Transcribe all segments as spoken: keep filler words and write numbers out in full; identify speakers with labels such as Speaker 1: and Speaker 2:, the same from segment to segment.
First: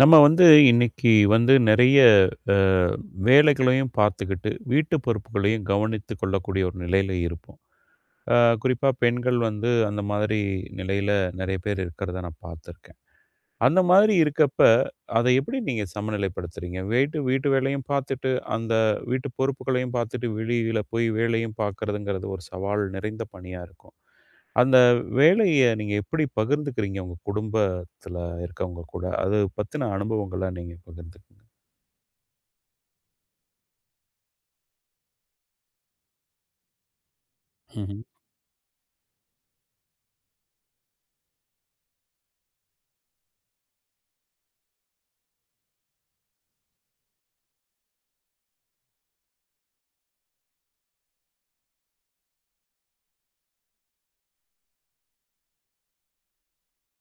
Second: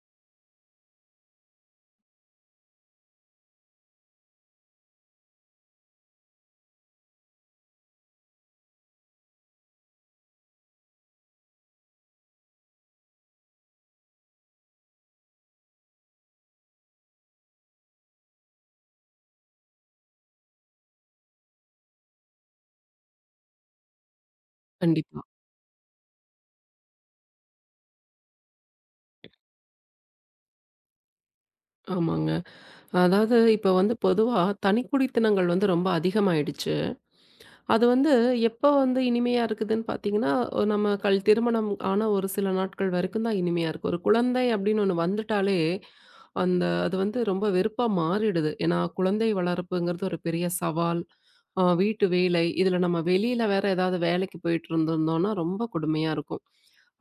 Speaker 1: நம்ம வந்து இன்னைக்கு வந்து நிறைய அ, வேலைகளையும் பார்த்துக்கிட்டு, வீட்டு பொறுப்புகளையும் கவனித்துக் கொள்ளக்கூடிய ஒரு நிலையில இருப்போம். அ குறிப்பா பெண்கள் வந்து அந்த மாதிரி நிலையில நெறைய பேர் இருக்கிறத நான் பார்த்துருக்கேன். அந்த மாதிரி இருக்கப்ப, அத எப்படி நீங்க சமநிலைப்படுத்துறீங்க? வீட்டு வீட்டு வேலையும் பார்த்துட்டு, அந்த வீட்டு பொறுப்புகளையும் பார்த்துட்டு, வெளியில போய் வேலையும் பார்க்கிறதுங்கிறது ஒரு சவால் நிறைந்த பணியா இருக்கும். அந்த
Speaker 2: கண்டிப்பா.
Speaker 1: வேலைய நீங்க எப்படி பகிர்ந்துக்கிறீங்க உங்க குடும்பத்துல இருக்கவங்க கூட? அது பத்தின அனுபவங்கள நீங்க பகிர்ந்துக்கங்க.
Speaker 2: ஆமாங்க. அதாவது இப்ப வந்து பொதுவா தனிக்குடித்தனங்கள் வந்து ரொம்ப அதிகமாயிடுச்சு. அது
Speaker 1: ம்ஹ்ம்.
Speaker 2: வந்து எப்ப வந்து இனிமையா இருக்குதுன்னு பார்த்தீங்கன்னா, நம்ம கல் திருமணம் ஆன ஒரு சில நாட்கள் வரைக்கும் தான் இனிமையா இருக்கு. ஒரு குழந்தை அப்படின்னு ஒண்ணு வந்துட்டாலே, அந்த அது வந்து ரொம்ப வெறுப்பா மாறிடுது. ஏன்னா குழந்தை வளர்ப்புங்கிறது ஒரு பெரிய சவால். அ வீட்டு வேலை, இதுல நம்ம வெளியில வேற ஏதாவது வேலைக்கு போயிட்டு இருந்திருந்தோம்னா ரொம்ப கொடுமையா இருக்கும்.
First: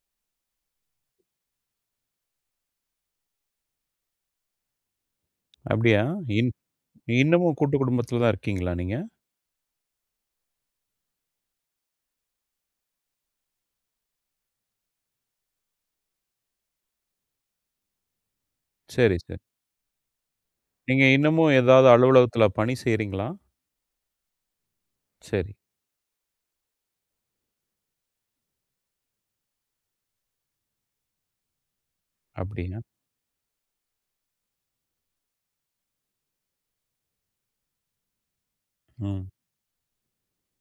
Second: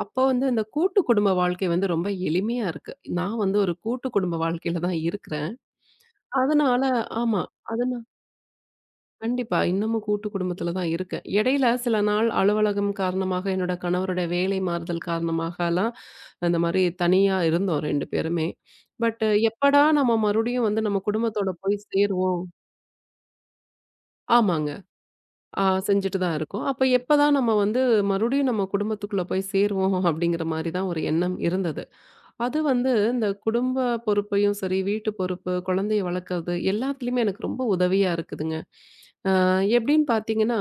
Speaker 2: அப்போ வந்து இந்த கூட்டு குடும்ப வாழ்க்கை வந்து ரொம்ப எளிமையா இருக்கு. நான் வந்து ஒரு கூட்டு குடும்ப வாழ்க்கையில தான் இருக்கிறேன்.
Speaker 1: அப்படியா? இன்
Speaker 2: அதனால ஆமா.
Speaker 1: இன்னமும் கூட்டு
Speaker 2: அதனா
Speaker 1: குடும்பத்துல தான் இருக்கீங்களா நீங்க?
Speaker 2: கண்டிப்பா. இன்னமும் கூட்டு குடும்பத்துல தான் இருக்கேன். இடையில சில நாள் அலுவலகம் காரணமாக, என்னோட கணவருடைய வேலை மாறுதல் காரணமாகலாம் அந்த மாரி தனியா இருந்தோம் ரெண்டு பேருமே.
Speaker 1: சரி,
Speaker 2: பட்
Speaker 1: சரி.
Speaker 2: எப்படா நம்ம மறுபடியும் வந்து நம்ம
Speaker 1: நீங்க
Speaker 2: குடும்பத்தோட
Speaker 1: இன்னமும்
Speaker 2: போய்
Speaker 1: ஏதாவது அலுவலகத்துல
Speaker 2: சேருவோம்.
Speaker 1: பணி செய்றீங்களா?
Speaker 2: ஆமாங்க.
Speaker 1: சரி.
Speaker 2: ஆ செஞ்சுட்டு தான் இருக்கோம். அப்ப எப்பதான் நம்ம வந்து மறுபடியும் நம்ம குடும்பத்துக்குள்ள போய் சேருவோம் அப்படிங்கிற மாரி தான் ஒரு எண்ணம் இருந்தது. அது
Speaker 1: அப்படியா?
Speaker 2: வந்து இந்த குடும்ப பொறுப்பையும் சரி, வீட்டு பொறுப்பு, குழந்தைய வளர்க்கறது எல்லாத்துலயுமே எனக்கு ரொம்ப உதவியா இருக்குதுங்க.
Speaker 1: ம்.
Speaker 2: எப்படின்னு பார்த்தீங்கன்னா,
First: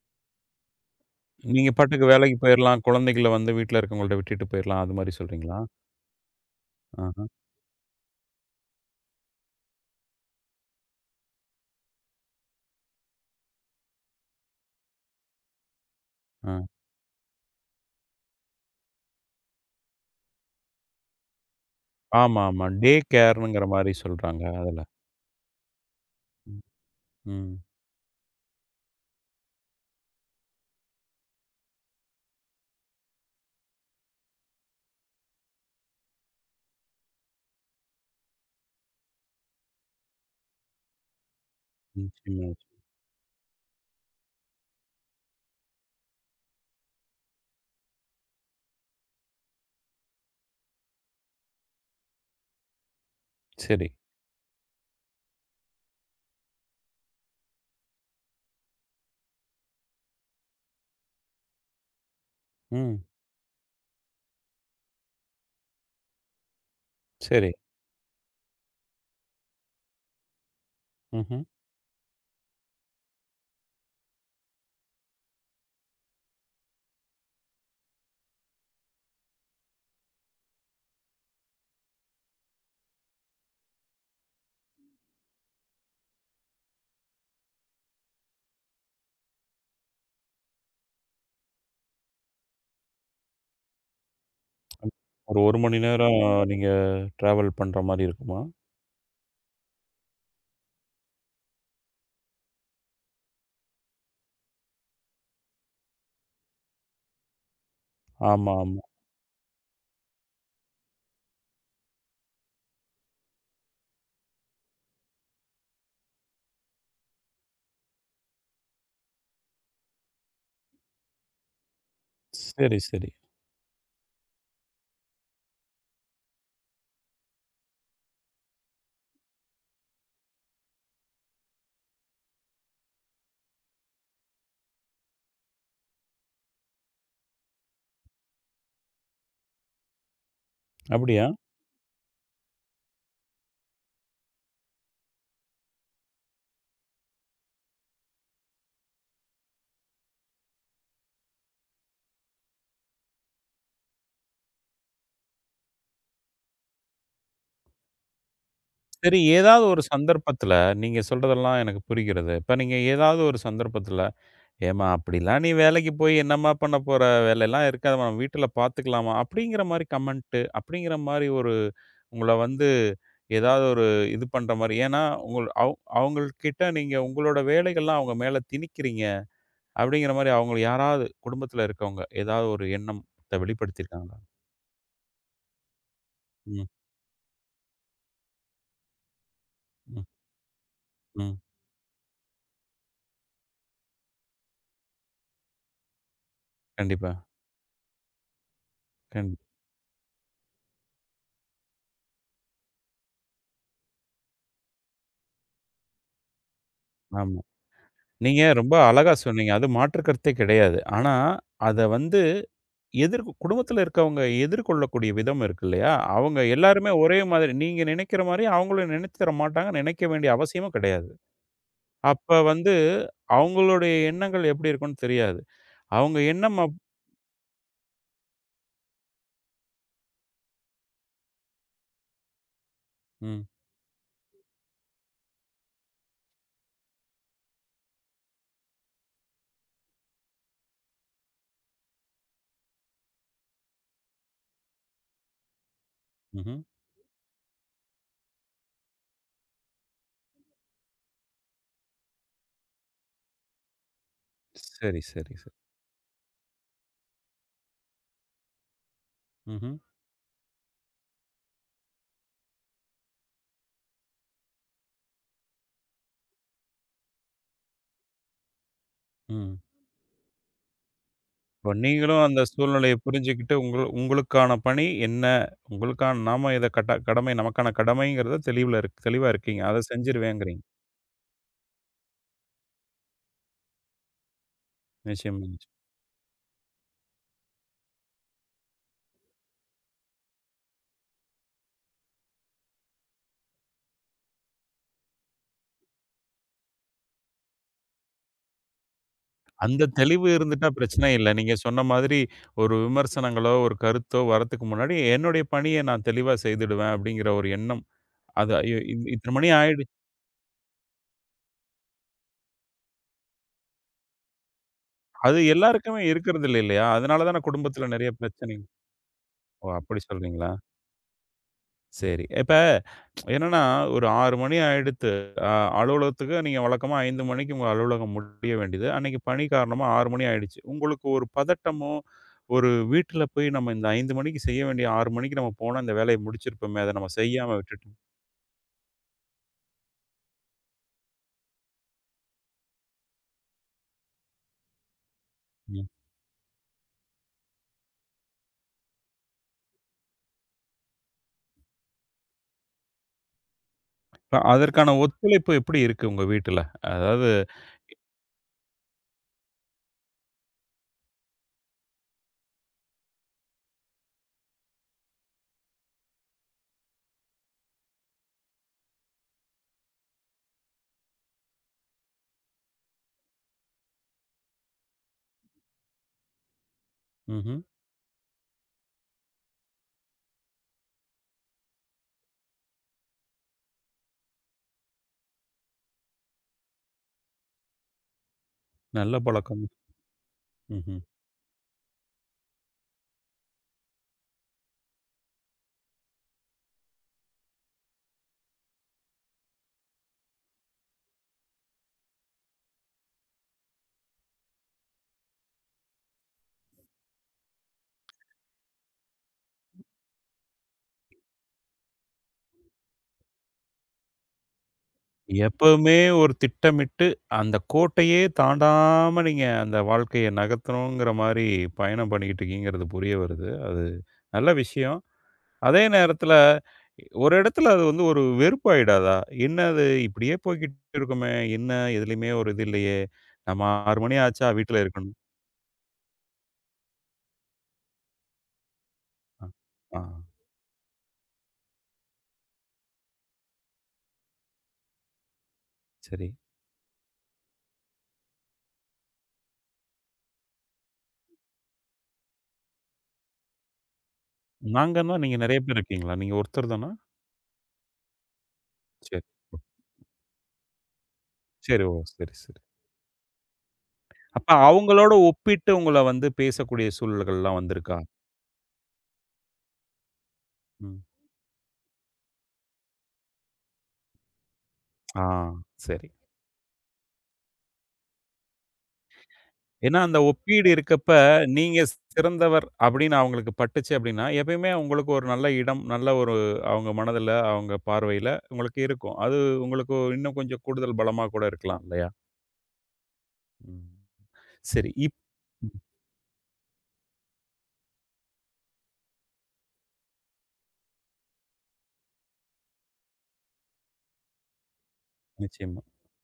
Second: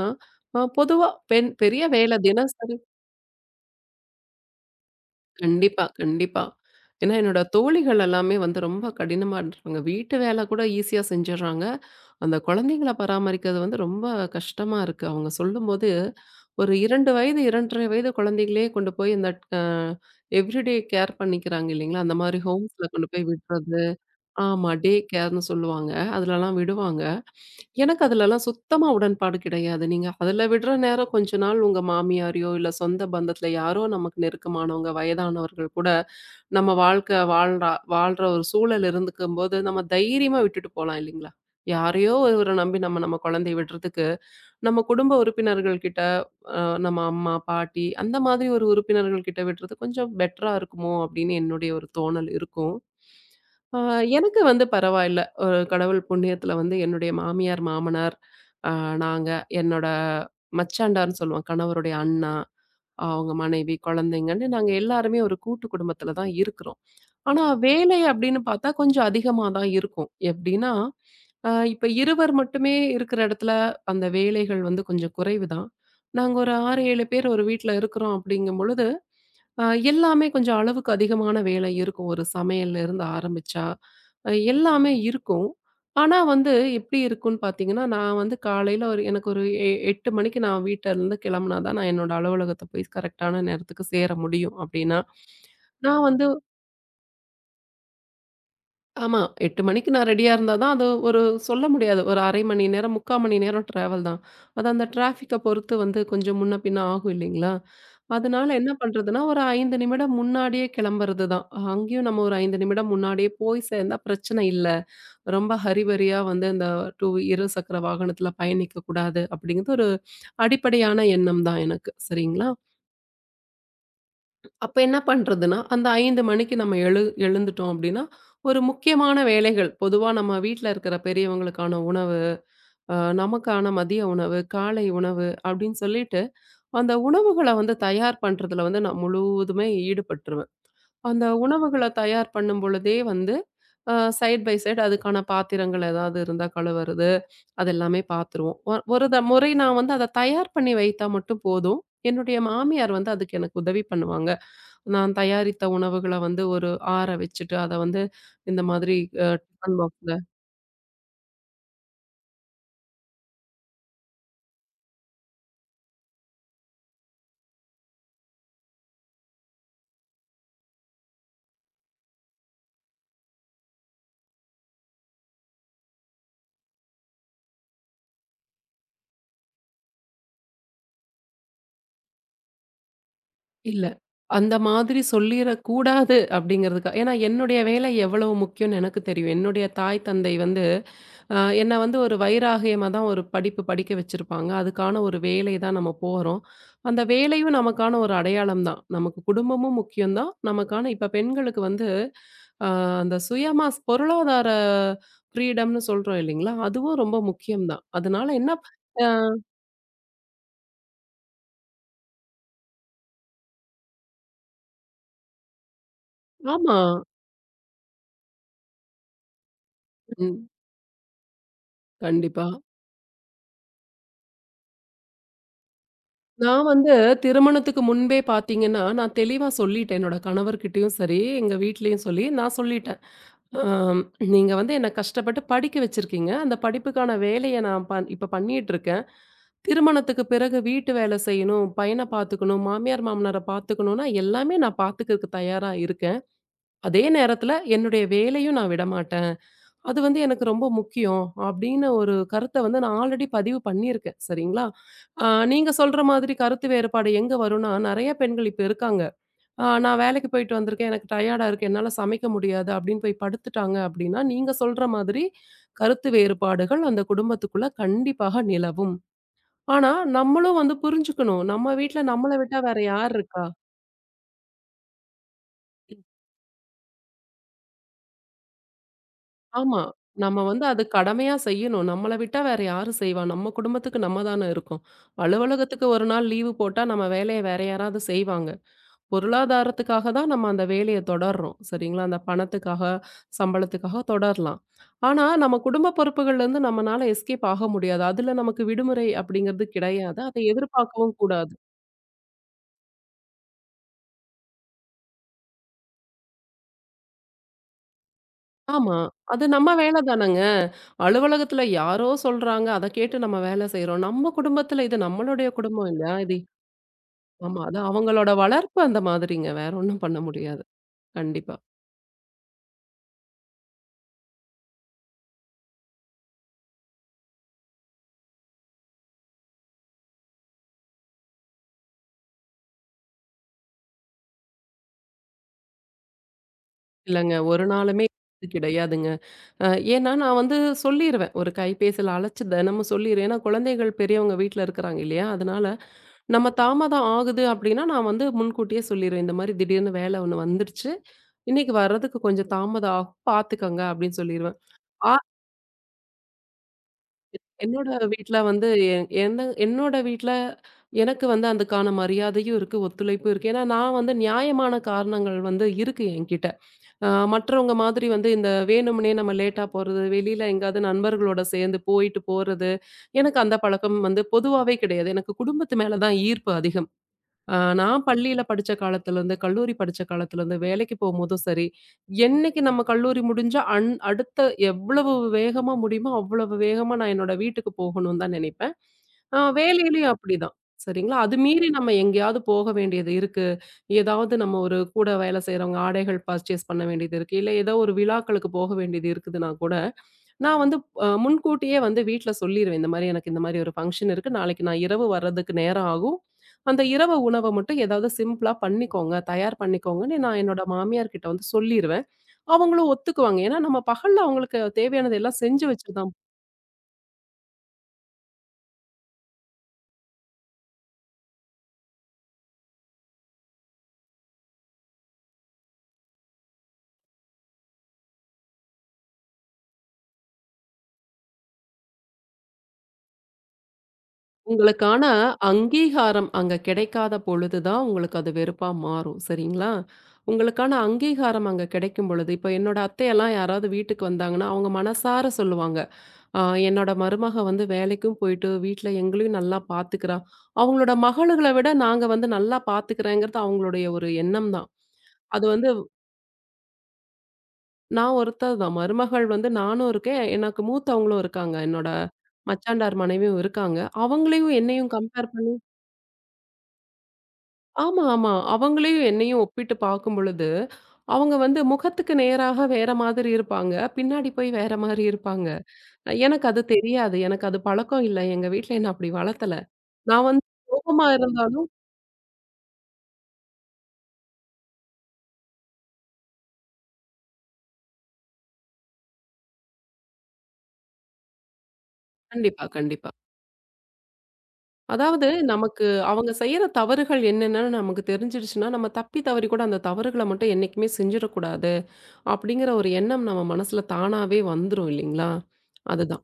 Speaker 2: அ பொதுவா பெண்
Speaker 1: நீங்க
Speaker 2: பெரிய
Speaker 1: பாட்டுக்கு
Speaker 2: வேலை
Speaker 1: வேலைக்கு
Speaker 2: தினசரி
Speaker 1: போயிரலாம். குழந்தைகள வந்து வீட்ல இருக்கவங்கள்ட்ட விட்டுட்டு போயிரலாம். அது மாரி சொல்றீங்களா?
Speaker 2: கண்டிப்பா, கண்டிப்பா. ஏன்னா
Speaker 1: ஆஹ.
Speaker 2: என்னோட தோழிகள் எல்லாமே வந்து ரொம்ப கடினமா இருந்துருவாங்க. வீட்டு வேலை கூட ஈஸியா செஞ்சுடுறாங்க. அந்த குழந்தைங்கள பராமரிக்கிறது வந்து ரொம்ப கஷ்டமா இருக்கு. அவங்க சொல்லும்போது,
Speaker 1: ஆ.
Speaker 2: ஒரு ரெண்டு வயது, ரெண்டு அரை வயது குழந்தைகளே கொண்டு போய் இந்த அ எவ்ரிடே கேர் பண்ணிக்கிறாங்க இல்லைங்களா? அந்த மாரி
Speaker 1: ஆமா, ஆமா.
Speaker 2: ஹோம்ஸ்ல
Speaker 1: டே
Speaker 2: கொண்டு போய்
Speaker 1: கேர்ங்கிற
Speaker 2: விடுறது.
Speaker 1: மாரி சொல்றாங்க
Speaker 2: ஆமா.
Speaker 1: அதுல.
Speaker 2: டே கேர்ன்னு சொல்லுவாங்க. அதுலலாம்
Speaker 1: ம்.
Speaker 2: விடுவாங்க.
Speaker 1: ம்.
Speaker 2: எனக்கு அதுலலாம் சுத்தமா உடன்பாடு கிடையாது. நீங்க அதுல விடுற நேரம் கொஞ்ச நாள் உங்க மாமியாரையோ, இல்ல சொந்த பந்தத்துல யாரோ நமக்கு நெருக்கமானவங்க, வயதானவர்கள் கூட நம்ம வாழ்க்கை வாழ்றா வாழ்ற ஒரு சூழல் இருந்துக்கும்போது, நம்ம தைரியமா விட்டுட்டு போலாம் இல்லைங்களா? யாரையோ
Speaker 1: நிச்சயமா.
Speaker 2: ஒருவர நம்பி நம்ம நம்ம குழந்தைய விடுறதுக்கு நம்ம குடும்ப உறுப்பினர்கள் கிட்ட, அ நம்ம அம்மா, பாட்டி அந்த மாதிரி ஒரு உறுப்பினர்கள் கிட்ட விடுறது கொஞ்சம் பெட்டரா இருக்குமோ! அப்படின்னு என்னுடைய ஒரு தோணல் இருக்கும். அ
Speaker 1: சரி.
Speaker 2: எனக்கு வந்து பரவாயில்ல. அ கடவுள் புண்ணியத்துல வந்து என்னுடைய மாமியார், மாமனார், அ நாங்க, என்னோட மச்சாண்டார்ன்னு சொல்லுவோம். கணவருடைய அண்ணா,
Speaker 1: ம்.
Speaker 2: அவங்க மனைவி, குழந்தைங்கன்னு நாங்க எல்லாருமே ஒரு கூட்டு குடும்பத்துல தான் இருக்கிறோம். ஆனா,
Speaker 1: சரி.
Speaker 2: வேலை அப்படின்னு பார்த்தா கொஞ்சம் அதிகமா தான் இருக்கும். எப்படின்னா,
Speaker 1: ம்ஹ்ம்.
Speaker 2: அ இப்ப இருவர் மட்டுமே இருக்கிற இடத்துல அந்த வேலைகள் வந்து கொஞ்சம் குறைவு தான். நாங்க ஒரு ஆறு, ஏழு பேர் ஒரு வீட்ல இருக்கிறோம் அப்படிங்கும் பொழுது, அ எல்லாமே கொஞ்சம் அளவுக்கு அதிகமான வேலை இருக்கும். ஒரு சமையல்ல இருந்து ஆரம்பிச்சா, அ எல்லாமே இருக்கும். ஆனா வந்து எப்படி இருக்கும்ன்னு பார்த்தீங்கன்னா, நான் வந்து காலையில ஒரு எனக்கு ஒரு எ எட்டு மணிக்கு நான் வீட்டிலருந்து கிளம்புனா தான் நான் என்னோட அலுவலகத்த போய் கரெக்ட்டான நேரத்துக்கு சேர முடியும் அப்படின்னா,
Speaker 1: ஒரு 1 மணி
Speaker 2: நான்
Speaker 1: நேரம்
Speaker 2: வந்து
Speaker 1: நீங்க டிராவல் பண்ற மாரி இருக்குமா?
Speaker 2: ஆமா. எட்டு மணிக்கு நான் ரெடியா இருந்தா தான் அது ஒரு சொல்ல முடியாது. ஒரு அரை மணி நேரம், முக்கால் மணி நேரம் டிராவல் தான். அது அந்த டிராஃபிக்க பொறுத்து வந்து கொஞ்சம் முன்ன பின்ன ஆகும் இல்லைங்களா? அதனால
Speaker 1: ஆமா,
Speaker 2: என்ன
Speaker 1: ஆமா.
Speaker 2: பண்றதுன்னா, ஒரு ஐந்து நிமிடம் முன்னாடியே கிளம்புறது தான். அங்கேயும் நம்ம ஒரு ஐந்து நிமிடம் முன்னாடியே போய் சேர்ந்தா பிரச்சனை இல்ல. ரொம்ப ஹரிபரியா வந்து இந்த ரெண்டு இருசக்கர வாகனத்தில பயணிக்கக்கூடாது அப்படிங்கிறது ஒரு அடிப்படையான எண்ணம் தான் எனக்கு. சரிங்களா?
Speaker 1: சரி, சரி.
Speaker 2: அப்ப என்ன பண்றதுன்னா, அந்த ஐந்து மணிக்கு நம்ம எழு எழுந்துட்டோம் அப்படின்னா, ஒரு முக்கியமான வேலைகள், பொதுவா நம்ம வீட்ல இருக்கிற பெரியவங்களுக்கான உணவு, அ நமக்கான மதிய உணவு, காலை உணவு அப்படின்னு சொல்லிட்டு, அந்த உணவுகள வந்து தயார் பண்றதுல வந்து நான் முழுவதுமே ஈடுபட்டுருவேன். அந்த
Speaker 1: அப்படியா?
Speaker 2: உணவுகள தயார் பண்ணும் பொழுதே வந்து, அ சைட் பை சைட் அதுக்கான பாத்திரங்கள் ஏதாவது இருந்தா கழுவுறது, அது எல்லாமே பார்த்துருவோம். ஒ ஒரு த முறை நான் வந்து அத தயார் பண்ணி வைத்தா மட்டும் போதும். என்னுடைய மாமியார் வந்து அதுக்கு எனக்கு உதவி பண்ணுவாங்க. நான் தயாரித்த உணவுகள வந்து ஒரு ஆற வச்சுட்டு, அத வந்து இந்த மாதிரி
Speaker 1: சரி,
Speaker 2: அ
Speaker 1: ஏதாவது
Speaker 2: டிஃபன்
Speaker 1: ஒரு
Speaker 2: பாக்ஸ்ல
Speaker 1: சந்தர்ப்பத்துல, நீங்க சொல்றதெல்லாம் எனக்கு புரிகிறது. இப்ப நீங்க ஏதாவது ஒரு சந்தர்ப்பத்துல, "ஏம்மா அப்படிலாம் நீ வேலைக்கு போய் என்னம்மா பண்ண போற? வேலைலாம் இருக்காதும்மா. நம்ம வீட்டுல பாத்துக்கலாம்மா." அப்படிங்கிற மாரி கமெண்ட்டு, அப்படிங்கிற மாரி ஒரு உங்கள வந்து ஏதாவது ஒரு இது பண்ற மாரி, ஏன்னா, உங்கள் அவ் அவங்கள்கிட்ட நீங்க உங்களோட வேலைகள்லாம் அவங்க மேல திணிக்கிறீங்க. அப்படிங்கிற மாரி அவங்கள யாராவது குடும்பத்துல இருக்கவங்க, ஏதாவது ஒரு எண்ணத்த
Speaker 2: இல்ல.
Speaker 1: வெளிப்படுத்தியிருக்காங்களா?
Speaker 2: அந்த மாதிரி சொல்லிறக்கூடாது
Speaker 1: ம்,
Speaker 2: அப்படிங்கிறதுக்கா ஏன்னா என்னுடைய வேலை எவ்வளவு முக்கியம்னு எனக்கு தெரியும். என்னுடைய தாய்,
Speaker 1: ம்,
Speaker 2: தந்தை வந்து
Speaker 1: ம்.
Speaker 2: அ என்ன வந்து ஒரு வைராகியமா தான் ஒரு படிப்பு படிக்க வச்சிருப்பாங்க. அதுக்கான ஒரு வேலை தான் நம்ம போறோம். அந்த
Speaker 1: கண்டிப்பா.
Speaker 2: வேலையும் நமக்கான ஒரு அடையாளம் தான். நமக்கு
Speaker 1: கண்
Speaker 2: குடும்பமும் முக்கியம் தான். நமக்கான இப்ப பெண்களுக்கு வந்து அ அந்த சுயமா ஸ் பொருளாதார ஃப்ரீடம்னு சொல்றோம் இல்லைங்களா? அதுவும் ரொம்ப
Speaker 1: ஆமா.
Speaker 2: முக்கியம் தான். அதனால
Speaker 1: நீங்க
Speaker 2: என்ன
Speaker 1: ரொம்ப
Speaker 2: அ
Speaker 1: அழகா சொன்னீங்க. அது மாற்று கருத்தே கிடையாது. ஆனா, அத வந்து எதிர் குடும்பத்துல இருக்கவங்க எதிர்கொள்ளக்கூடிய விதம் இருக்கு இல்லையா? அவங்க
Speaker 2: ஆமா.
Speaker 1: எல்லாருமே ஒரே மாதிரி நீங்க நினைக்கிற மாரி அவங்களும் நினைத்து தர மாட்டாங்க. நினைக்க வேண்டிய
Speaker 2: ம்.
Speaker 1: அவசியமும் கிடையாது. அப்ப
Speaker 2: கண்டிப்பா.
Speaker 1: வந்து அவங்களுடைய எண்ணங்கள் எப்படி இருக்கும்னு தெரியாது. அவங்க எண்ணம்
Speaker 2: நான்
Speaker 1: அப்
Speaker 2: வந்து திருமணத்துக்கு முன்பே பார்த்தீங்கன்னா, நான் தெளிவா சொல்லிட்டேன். என்னோட கணவர்கிட்டயும் சரி, எங்க வீட்லயும் சொல்லி நான் சொல்லிட்டேன்.
Speaker 1: ம்,
Speaker 2: "அம் நீங்க வந்து என்ன கஷ்டப்பட்டு படிக்க வச்சிருக்கீங்க. அந்த படிப்புக்கான வேலைய நான் பண் இப்ப பண்ணிட்டுருக்கேன். திருமணத்துக்கு பிறகு வீட்டு வேல செய்யணும், பையன பார்த்துக்கணும், மாமியார், மாமனார பார்த்துக்கணும்னா எல்லாமே நான் பார்த்துக்கிறதுக்கு தயாரா இருக்கேன்.
Speaker 1: ம்ஹ்ம்.
Speaker 2: அதே நேரத்துல என்னுடைய வேலையும் நான் விடமாட்டேன்." அது வந்து எனக்கு ரொம்ப முக்கியம் அப்படின்னு ஒரு கருத்த வந்து நான் ஆல்ரெடி பதிவு பண்ணியிருக்கேன். சரிங்களா?
Speaker 1: சரி,
Speaker 2: அ
Speaker 1: சரி, சரி.
Speaker 2: நீங்க சொல்ற மாதிரி கருத்து வேறுபாடு எங்க வரும்னா, நெறைய பெண்கள் இப்ப இருக்காங்க. அ
Speaker 1: ம்ஹ்ம்.
Speaker 2: நான் வேலைக்கு போயிட்டு வந்திருக்கேன். எனக்கு டயர்டா இருக்கு. என்னால சமைக்க முடியாது அப்படின்னு போய் படுத்துட்டாங்க அப்படின்னா, நீங்க சொல்ற மாதிரி கருத்து வேறுபாடுகள் அந்த குடும்பத்துக்குள்ள கண்டிப்பாக நிலவும்.
Speaker 1: ம்.
Speaker 2: ஆனா, நம்மளும் வந்து புரிஞ்சுக்கணும். நம்ம
Speaker 1: இப்ப
Speaker 2: வீட்ல
Speaker 1: நீங்களும்
Speaker 2: நம்மள
Speaker 1: அந்த
Speaker 2: விட்டா வேற
Speaker 1: சூழ்நிலைய
Speaker 2: யார் இருக்கா?
Speaker 1: புரிஞ்சுகிட்டு, உங்களு உங்களுக்கான பணி என்ன? உங்களுக்கான நாம இத கட்ட கடமை நமக்கான கடமைங்கிறத தெளிவுல இருக் தெளிவா இருக்கீங்க.
Speaker 2: ஆமா.
Speaker 1: அத
Speaker 2: நம்ம
Speaker 1: செஞ்சுருவேங்கிறீங்க.
Speaker 2: வந்து அது கடமையா செய்யணும். நம்மள விட்டா வேற யாரு செய்வா? நம்ம குடும்பத்துக்கு நம்ம தான இருக்கோம்.
Speaker 1: நிச்சயமா, நிச்சயமா.
Speaker 2: அலுவலகத்துக்கு ஒரு நாள் லீவு போட்டா நம்ம வேலைய வேற யாராவது செய்வாங்க. பொருளாதாரத்துக்காக தான் நம்ம அந்த வேலைய தொடர்றோம். சரிங்களா? அந்த பணத்துக்காக, சம்பளத்துக்காக தொடரலாம். ஆனா, நம்ம குடும்ப பொறுப்புகள்லேருந்து நம்மனால எஸ்கேப் ஆக முடியாது. அதுல நமக்கு விடுமுறை அப்படிங்கிறது
Speaker 1: அந்த
Speaker 2: கிடையாது.
Speaker 1: தெளிவு
Speaker 2: அத
Speaker 1: இருந்துட்டா பிரச்சனை
Speaker 2: எதிர்பார்க்கவும்
Speaker 1: இல்ல. நீங்க
Speaker 2: கூடாது.
Speaker 1: சொன்ன மாதிரி ஒரு விமர்சனங்களோ, ஒரு கருத்தோ வரத்துக்கு முன்னாடி, என்னுடைய பணிய நான் தெளிவா செய்துடுவேன் அப்படிங்கிற ஒரு எண்ணம். அது ஐயோ!
Speaker 2: ஆமா.
Speaker 1: இத் இத்தன
Speaker 2: அது
Speaker 1: மணி
Speaker 2: நம்ம
Speaker 1: ஆயிடுச்சு.
Speaker 2: வேல தானங்க. அலுவலகத்துல யாரோ சொல்றாங்க, அத கேட்டு நம்ம வேல செய்றோம். நம்ம குடும்பத்துல இது
Speaker 1: அது
Speaker 2: நம்மளுடைய குடும்பம்
Speaker 1: எல்லாருக்குமே
Speaker 2: இல்லையா? இது
Speaker 1: இருக்கிறதில்ல இல்லையா? அதனால தான
Speaker 2: ஆமா. அது
Speaker 1: குடும்பத்தில நெறைய
Speaker 2: அவங்களோட
Speaker 1: பிரச்சனைங்க.
Speaker 2: வளர்ப்பு அந்த மாதிரிங்க.
Speaker 1: ஓ!
Speaker 2: வேற
Speaker 1: அப்படி
Speaker 2: ஒண்ணும் பண்ண
Speaker 1: சொல்றீங்களா?
Speaker 2: முடியாது. கண்டிப்பா.
Speaker 1: சரி. இப்ப என்னன்னா, ஒரு ஆறு மணி ஆயிடுத்து. அ அலுவலகத்துக்கு நீங்க வழக்கமா ஐந்து மணிக்கு உங்க அலுவலகம் முடிய வேண்டியது. அன்னைக்கு பணி காரணமா ஆறு மணி ஆயிடுச்சு. உங்களுக்கு ஒரு பதட்டமோ, ஒரு வீட்ல போய் நம்ம இந்த ஐந்து மணிக்கு செய்ய வேண்டிய ஆறு மணிக்கு நம்ம போனா இந்த வேலைய முடிச்சிருப்போமே! அத நம்ம
Speaker 2: இல்லங்க
Speaker 1: செய்யாம
Speaker 2: ஒரு
Speaker 1: விட்டுட்டோம்.
Speaker 2: நாளுமே இது கிடையாதுங்க. அ ஏன்னா நான் வந்து சொல்லிருவேன். ஒரு கைபேசியில அழைச்சு தினமும் சொல்லிருவேன். ஏன்னா குழந்தைகள் பெரியவங்க வீட்ல இருக்கிறாங்க இல்லையா? அதனால
Speaker 1: ம்.
Speaker 2: நம்ம தாமதம் ஆகுது அப்படின்னா, நான் வந்து முன்கூட்டியே சொல்லிருவேன். இந்த மாரி திடீர்னு வேல ஒண்ணு வந்துருச்சு. இன்னைக்கு வர்றதுக்கு கொஞ்சம் தாமதம் ஆகும். பார்த்துக்கங்க அப்படின்னு
Speaker 1: இப்ப
Speaker 2: சொல்லிருவேன்.
Speaker 1: அதற்கான ஒத்துழைப்பு எப்படி இருக்கு உங்க வீட்ல? அதாவது
Speaker 2: என்னோட வீட்ல வந்து எ என்ன என்னோட வீட்ல எனக்கு வந்து அதுக்கான மரியாதையும் இருக்கு, ஒத்துழைப்பும் இருக்கு. ஏன்னா, நான் வந்து நியாயமான காரணங்கள் வந்து இருக்கு என்கிட்ட. அ மற்றவங்க மாதிரி வந்து இந்த வேணும்னே நம்ம லேட்டா போறது, வெளியில எங்கேயாவது நண்பர்களோட சேர்ந்து போயிட்டு போறது, எனக்கு அந்த பழக்கம் வந்து பொதுவாவே கிடையாது. எனக்கு குடும்பத்து மேல தான் ஈர்ப்பு அதிகம். அ
Speaker 1: ம்ஹ்ம்.
Speaker 2: நான் பள்ளியில படிச்ச காலத்துலருந்து, கல்லூரி படிச்ச காலத்துலருந்து, வேலைக்கு போம்போதும் சரி, என்னைக்கு நம்ம கல்லூரி முடிஞ்சா அன் அடுத்த எவ்வளவு வேகமா முடியுமோ, அவ்வளவு வேகமா நான் என்னோட வீட்டுக்கு போகணும்னு தான் நினைப்பேன்.
Speaker 1: நல்ல
Speaker 2: அ
Speaker 1: பழக்கம்.
Speaker 2: வேலையிலயும் அப்படிதான்.
Speaker 1: ம்ஹ்ம்.
Speaker 2: சரிங்களா? அது மீறி நம்ம எங்கேயாவது போக வேண்டியது இருக்கு. ஏதாவது நம்ம ஒரு கூட வேலை செய்றவங்க ஆடைகள் பர்ச்சேஸ் பண்ண வேண்டியது இருக்கு. இல்ல ஏதோ ஒரு விழாக்களுக்கு போக வேண்டியது இருக்குதுன்னா கூட, நான் வந்து அ முன்கூட்டியே வந்து வீட்ல சொல்லிருவேன். இந்த மாரி எனக்கு இந்த மாரி ஒரு ஃபங்ஷன் இருக்கு. நாளைக்கு நான் இரவு வர்றதுக்கு நேரம் ஆகும். அந்த இரவு உணவ மட்டும் ஏதாவது சிம்பிளா பண்ணிக்கோங்க, தயார் பண்ணிக்கோங்கன்னு நான் என்னோட மாமியார் கிட்ட வந்து சொல்லிருவேன். அவங்களும் ஒத்துக்குவாங்க. ஏன்னா, நம்ம பகல்ல அவங்களுக்கு தேவையானது எல்லாம் செஞ்சு வச்சுட்டு
Speaker 1: எப்பவுமே
Speaker 2: தான்
Speaker 1: ஒரு திட்டமிட்டு, அந்த கோட்டையே தாண்டாம நீங்க அந்த வாழ்க்கைய நகர்த்தணுங்கிற மாரி பயணம் பண்ணிக்கிட்டு இருக்கீங்கிறது புரிய வருது. அது நல்ல விஷயம். அதே நேரத்தில ஒரு இடத்துல அது வந்து ஒரு வெறுப்பாயிடாதா? என்ன அது இப்படியே போய்க்கிட்டு இருக்குமே, என்ன எதுலயுமே ஒரு இது இல்லையே, நம்ம ஆறு மணி ஆச்சா வீட்ல
Speaker 2: உங்களுக்கான
Speaker 1: இருக்கணும்.
Speaker 2: அங்கீகாரம் அங்க கிடைக்காத பொழுது தான் உங்களுக்கு அது வெறுப்பா மாறும்.
Speaker 1: அ,
Speaker 2: சரிங்களா?
Speaker 1: ஆ,
Speaker 2: உங்களுக்கான அங்கீகாரம் அங்க கிடைக்கும் பொழுது இப்ப என்னோட அத்தையெல்லாம் யாராவது வீட்டுக்கு வந்தாங்கன்னா, அவங்க மனசார சொல்லுவாங்க.
Speaker 1: சரி.
Speaker 2: "அ என்னோட மருமக வந்து வேலைக்கும் போயிட்டு, வீட்ல எங்களையும் நல்லா பார்த்துக்கிறா." அவங்களோட மகள்கள விட நாங்க வந்து நல்லா பார்த்துக்கிறேங்கிறது அவங்களுடைய ஒரு எண்ணம் தான்.
Speaker 1: நாங்கன்னா நீங்க
Speaker 2: அது
Speaker 1: நெறைய
Speaker 2: வந்து
Speaker 1: பேர் இருக்கீங்களா? நீங்க ஒருத்தர் தானா?
Speaker 2: நான் ஒருத்தர் தான்.
Speaker 1: சரி,
Speaker 2: மருமகள் வந்து நானும் இருக்கேன். எனக்கு மூத்தவங்களும் இருக்காங்க.
Speaker 1: சரி.
Speaker 2: என்னோட
Speaker 1: ஓ! சரி, சரி.
Speaker 2: மச்சாண்டார் மனைவியும் இருக்காங்க.
Speaker 1: அப்ப
Speaker 2: அவங்களையும் என்னையும்
Speaker 1: அவங்களோட
Speaker 2: கம்பேர் பண்ணி
Speaker 1: ஒப்பிட்டு உங்கள வந்து பேசக்கூடிய சூழல்கள்லாம் வந்திருக்கா?
Speaker 2: ஆமா, ஆமா. அவங்களையும் என்னையும் ஒப்பிட்டு பார்க்கும் பொழுது,
Speaker 1: ம்.
Speaker 2: அவங்க வந்து முகத்துக்கு நேராக வேற மாதிரி இருப்பாங்க. பின்னாடி போய் வேற மாரி
Speaker 1: ஆ,
Speaker 2: இருப்பாங்க.
Speaker 1: சரி.
Speaker 2: எனக்கு அது தெரியாது. எனக்கு அது பழக்கம் இல்ல. எங்க வீட்ல என்ன அப்படி வளர்த்தல.
Speaker 1: ஏன்னா அந்த
Speaker 2: நான் வந்து
Speaker 1: ஒப்பீடு
Speaker 2: கோபமா
Speaker 1: இருக்கப்ப,
Speaker 2: இருந்தாலும்
Speaker 1: நீங்க சிறந்தவர் அப்படின்னு அவங்களுக்கு பட்டுச்சு அப்படின்னா, எப்பயுமே உங்களுக்கு ஒரு நல்ல இடம், நல்ல ஒரு அவங்க மனதில, அவங்க பார்வையில உங்களுக்கு இருக்கும். அது உங்களுக்கு இன்னும் கொஞ்சம் கூடுதல் பலமா கூட இருக்கலாம் இல்லையா?
Speaker 2: கண்டிப்பா, கண்டிப்பா.
Speaker 1: ம். சரி. இப்
Speaker 2: அதாவது நமக்கு அவங்க செய்யற தவறுகள் என்னென்னு நமக்கு தெரிஞ்சிடுச்சுன்னா, நம்ம தப்பி தவறி கூட அந்த தவறுகள மட்டும் என்னைக்குமே செஞ்சிடக்கூடாது. அப்படிங்கிற ஒரு எண்ணம் நம்ம மனசுல தானாவே வந்துரும் இல்லைங்களா?
Speaker 1: நிச்சயமா.
Speaker 2: அதுதான்.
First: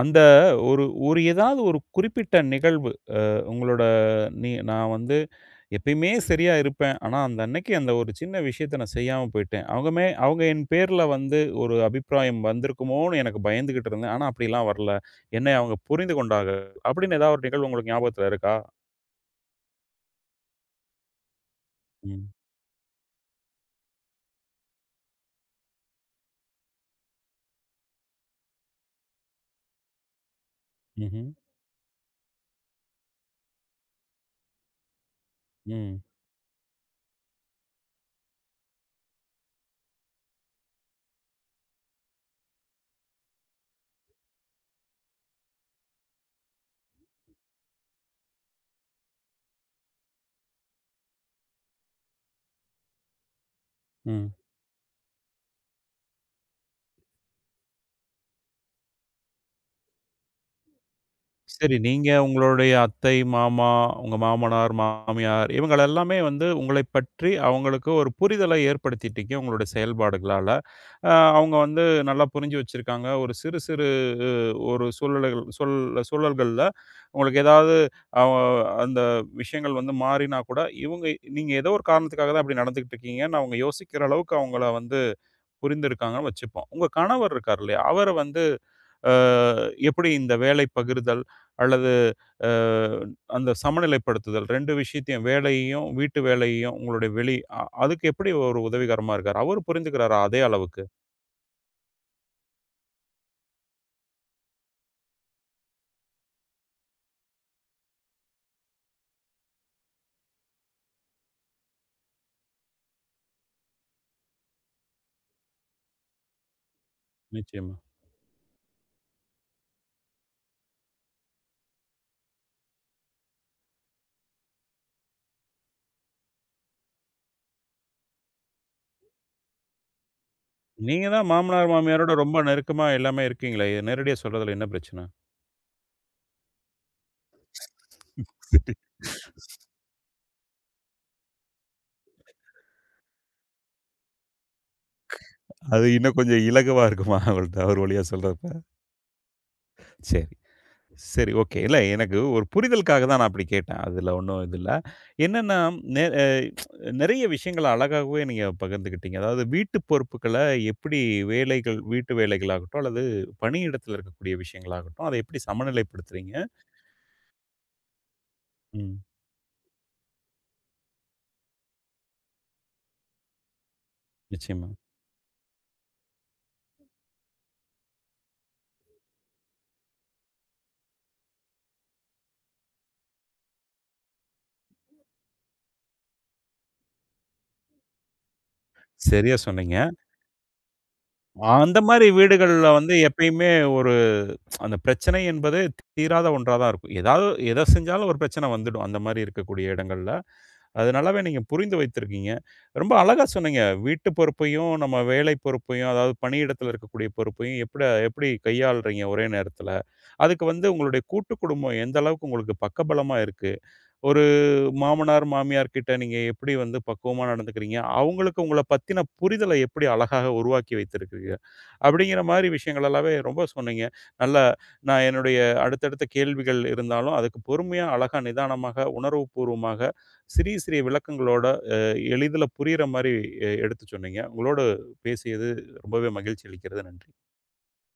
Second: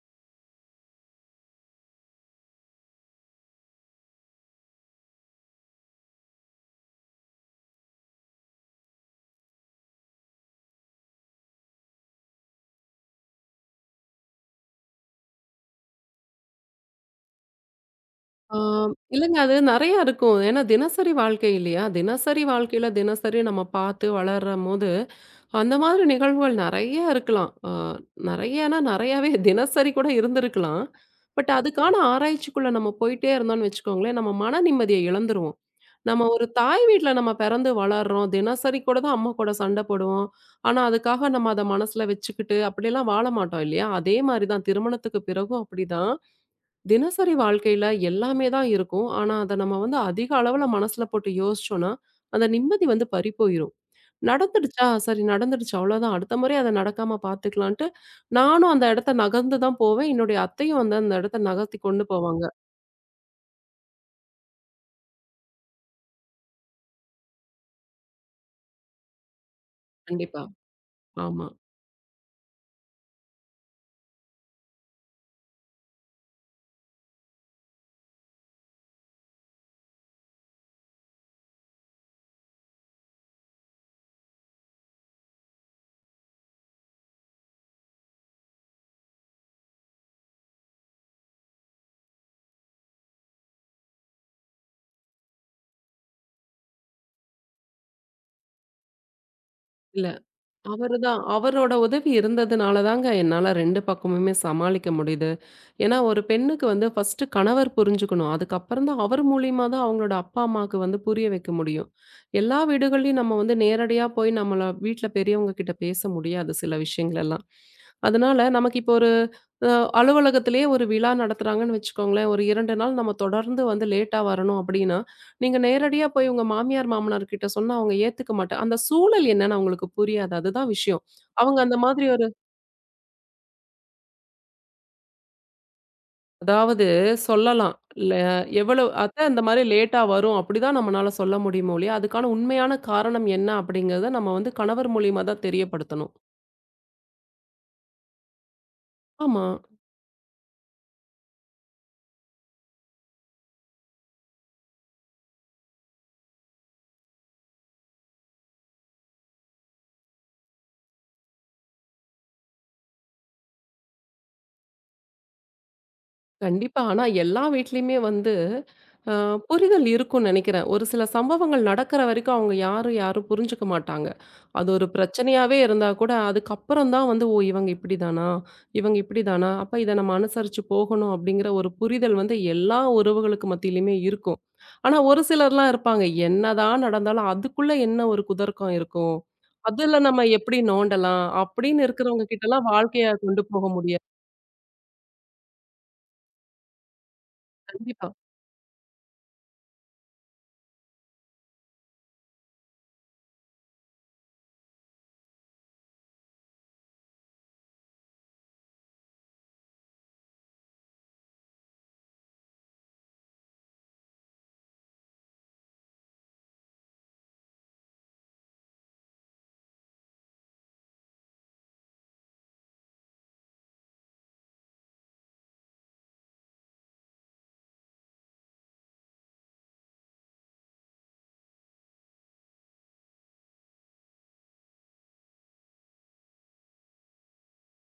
Speaker 1: அந்த ஒரு ஒரு ஏதாவது ஒரு குறிப்பிட்ட நிகழ்வு உங்களோட நீ நான் வந்து எப்பயுமே சரியா இருப்பேன். ஆனா, அந்த அன்னைக்கு அந்த ஒரு சின்ன விஷயத்த நான் செய்யாம போயிட்டேன். அவங்கமே அவங்க என் பேர்ல வந்து ஒரு அபிப்பிராயம் வந்திருக்குமோன்னு எனக்கு பயந்துகிட்டு இருந்தேன். ஆனா, அப்படிலாம் வரல. என்னை அவங்க புரிந்து கொண்டார்கள். அப்படின்னு ஏதாவது ஒரு நிகழ்வு உங்களுக்கு ஞாபகத்துல இருக்கா?
Speaker 2: ஆ இல்லங்க அது நெறையா இருக்கும். ஏன்னா தினசரி வாழ்க்கை இல்லையா?
Speaker 1: ம்.
Speaker 2: தினசரி வாழ்க்கையில தினசரி நம்ம பார்த்து வளரும்போது அந்த மாதிரி நிகழ்வுகள் நெறைய இருக்கலாம். அ நெறையனா நெறையாவே தினசரி கூட இருந்திருக்கலாம்.
Speaker 1: ம்ஹ்ம்.
Speaker 2: பட் அதுக்கான ஆராய்ச்சிக்குள்ள நம்ம போயிட்டே இருந்தோம்னு வச்சுக்கோங்களேன், நம்ம மன நிம்மதிய இழந்துருவோம்.
Speaker 1: ம்.
Speaker 2: நம்ம ஒரு தாய் வீட்ல நம்ம பிறந்து வளர்றோம். தினசரி கூட தான் அம்மா கூட சண்டை போடுவோம். ஆனா, அதுக்காக நம்ம அத மனசுல வச்சுக்கிட்டு அப்படிலாம் வாழ மாட்டோம் இல்லையா? அதே மாரி தான் திருமணத்துக்கு பிறகும் அப்படிதான். தினசரி வாழ்க்கையில எல்லாமே தான் இருக்கும். ஆனா, அத நம்ம வந்து அதிக அளவுல மனசுல போட்டு யோசிச்சோம்னா, அந்த நிம்மதி வந்து பறிபோயிரும்.
Speaker 1: ம்.
Speaker 2: நடந்துடுச்சா? சரி நடந்துடுச்சு அவ்வளோதான். அடுத்த முறை அத நடக்காம பார்த்துக்கலான்ட்டு, நானும் அந்த இடத்த நகர்ந்து தான் போவேன். என்னுடைய அத்தையும் வந்து அந்த இடத்த
Speaker 1: சரி.
Speaker 2: நகர்த்தி கொண்டு
Speaker 1: நீங்க
Speaker 2: போவாங்க.
Speaker 1: உங்களுடைய அத்தை, மாமா, உங்க மாமனார், மாமியார் இவங்கள எல்லாமே வந்து உங்களைப் பற்றி அவங்களுக்கு ஒரு புரிதலை ஏற்படுத்திட்டீங்க உங்களுடைய
Speaker 2: கண்டிப்பா.
Speaker 1: செயல்பாடுகளால. அ
Speaker 2: ஆமா.
Speaker 1: அவங்க வந்து நல்லா புரிஞ்சு வச்சிருக்காங்க. ஒரு சிறு சிறு அ ஒரு சூழல்கள் சூழ் சூழல்கள்ல உங்களுக்கு ஏதாவது அவ அந்த விஷயங்கள் வந்து மாறினா கூட, இவங்க நீங்க ஏதோ ஒரு காரணத்துக்காக தான் அப்படி நடந்துக்கிட்டு இருக்கீங்கன்னு அவங்க யோசிக்கிற அளவுக்கு அவங்கள வந்து புரிந்திருக்காங்கன்னு வச்சுப்போம். உங்க கணவர் இருக்காரு இல்லையா? அவர வந்து அ எப்படி இந்த வேலை பகிர்தல் அல்லது அ அந்த சமநிலைப்படுத்துதல் ரெண்டு விஷயத்தையும் வேலையையும், வீட்டு வேலையையும் உங்களுடைய வெளி அ அதுக்கு எப்படி ஒரு உதவிகரமா இருக்காரு? அவரு
Speaker 2: இல்ல.
Speaker 1: புரிந்துக்கிறாரா அதே அளவுக்கு?
Speaker 2: அவரு தான் அவரோட உதவி இருந்ததுனால தாங்க என்னால ரெண்டு பக்கமுமே சமாளிக்க முடியுது. ஏன்னா ஒரு பெண்ணுக்கு வந்து ஃபர்ஸ்ட் கணவர் புரிஞ்சுக்கணும். அதுக்கப்புறம் தான் அவர் மூலியமா தான் அவங்களோட அப்பா, அம்மாக்கு வந்து புரிய வைக்க முடியும். எல்லா வீடுகள்லயும் நம்ம வந்து நேரடியா போய் நம்மள வீட்ல பெரியவங்க கிட்ட பேச முடியாது சில விஷயங்கள் எல்லாம்.
Speaker 1: நிச்சயமா.
Speaker 2: அதனால நமக்கு இப்போ ஒரு அ அலுவலகத்திலேயே ஒரு விழா நடத்துறாங்கன்னு வச்சுக்கோங்களேன். ஒரு ரெண்டு நாள் நம்ம தொடர்ந்து வந்து லேட்டா வரணும் அப்டின்னா, நீங்க நேரடியா போய் உங்க மாமியார், மாமனார் கிட்ட சொன்னா அவங்க ஏத்துக்க மாட்டா அந்த சூழல் என்னன்னு அவங்களுக்கு புரியாது. அதுதான் விஷயம்.
Speaker 1: நீங்க தான்
Speaker 2: அவங்க
Speaker 1: மாமனார்,
Speaker 2: அந்த மாதிரி
Speaker 1: மாமியாரோட
Speaker 2: ஒரு
Speaker 1: ரொம்ப நெருக்கமா எல்லாமே இருக்கீங்களே! இது நேரடியா சொல்றதுல என்ன பிரச்சன?
Speaker 2: அதாவது சொல்லலாம். ல
Speaker 1: சரி.
Speaker 2: எவ்வளவு அத்த இந்த மாரி லேட்டா வரும் அப்படிதான் நம்மனால சொல்ல முடியுமே ஒழிய, அதுக்கான உண்மையான காரணம் என்ன அப்படிங்கிறத நம்ம வந்து கணவர் மூலியமா தான்
Speaker 1: அது
Speaker 2: தெரியப்படுத்தணும்.
Speaker 1: இன்னும் கொஞ்சம் இலகுவா இருக்குமா அவள்ட்ட அவர் வழியா சொல்றப்ப?
Speaker 2: ஆமா.
Speaker 1: சரி. சரி, ஓகே. இல்ல எனக்கு ஒரு புரிதலுக்காக தான் நான் அப்படி கேட்டேன். அதுல ஒண்ணும் இது இல்ல. என்னன்னா, நெ அ நெறைய விஷயங்கள அழகாகவே நீங்க பகிர்ந்துக்கிட்டீங்க. அதாவது வீட்டு பொறுப்புகள எப்படி வேலைகள் வீட்டு வேலைகளாகட்டும், அல்லது பணியிடத்துல இருக்கக்கூடிய விஷயங்களாகட்டும், அதை எப்படி சமநிலைப்படுத்துறீங்க?
Speaker 2: கண்டிப்பா. ஆனா எல்லா வீட்லயுமே வந்து
Speaker 1: ம்.
Speaker 2: அ புரிதல் இருக்கும்னு நெனைக்கிறேன். ஒரு சில சம்பவங்கள் நடக்கிற வரைக்கும் அவங்க யாரும் யாரும் புரிஞ்சுக்க மாட்டாங்க.
Speaker 1: நிச்சயமா.
Speaker 2: அது ஒரு பிரச்சனையாவே இருந்தா கூட அதுக்கப்புறம் தான் வந்து, "ஓ! இவங்க இப்படிதானா? இவங்க இப்படிதானா? அப்ப இத நம்ம அனுசரிச்சு போகணும்." அப்படிங்கிற ஒரு புரிதல் வந்து எல்லா உறவுகளுக்கு மத்தியிலயுமே இருக்கும். ஆனா ஒரு சிலர்லாம் இருப்பாங்க, என்னதான் நடந்தாலும் அதுக்குள்ள என்ன ஒரு குதர்க்கம் இருக்கும்?
Speaker 1: சரியா சொன்னீங்க.
Speaker 2: அதுல நம்ம எப்படி நோண்டலாம்?
Speaker 1: அந்த
Speaker 2: அப்படின்னு
Speaker 1: மாரி
Speaker 2: இருக்கிறவங்க
Speaker 1: வீடுகள்ல
Speaker 2: கிட்டலாம்
Speaker 1: வந்து
Speaker 2: வாழ்க்கைய கொண்டு
Speaker 1: எப்பயுமே
Speaker 2: போக
Speaker 1: ஒரு
Speaker 2: முடியாது.
Speaker 1: அந்த பிரச்சனை என்பது தீராத ஒன்றா தான் இருக்கும். ஏதாவது எத செஞ்சாலும்
Speaker 2: கண்டிப்பா.
Speaker 1: ஒரு பிரச்சனை வந்துடும். அந்த மாரி இருக்கக்கூடிய இடங்கள்ல. அது நல்லாவே நீங்க புரிந்து வைத்திருக்கீங்க. ரொம்ப அழகா சொன்னீங்க. வீட்டு பொறுப்பையும், நம்ம வேலை பொறுப்பையும், அதாவது பணியிடத்தில இருக்கக்கூடிய பொறுப்பையும் எப்பட எப்படி கையாளுறீங்க ஒரே நேரத்தில? அதுக்கு வந்து உங்களுடைய கூட்டு குடும்பம் எந்த அளவுக்கு உங்களுக்கு பக்கபலமா இருக்கு? ஒரு மாமனார், மாமியார் கிட்ட நீங்க எப்படி வந்து பக்குவமா நடந்துக்கிறீங்க? அவங்களுக்கு உங்கள பத்தின புரிதல எப்படி அழகாக உருவாக்கி வைத்திருக்கிறீங்க? அப்படிங்கிற மாரி விஷயங்கள் எல்லாமே ரொம்ப சொன்னீங்க. நல்லா நான் என்னுடைய அடுத்தடுத்த கேள்விகள் இருந்தாலும், அதுக்கு பொறுமையா, அழகா, நிதானமாக, உணர்வுபூர்வமாக, சிறிய, சிறிய விளக்கங்களோட அ எளிதில புரியிற மாரி எ எடுத்து சொன்னீங்க. உங்களோடு பேசியது ரொம்பவே மகிழ்ச்சி அளிக்கிறது. நன்றி.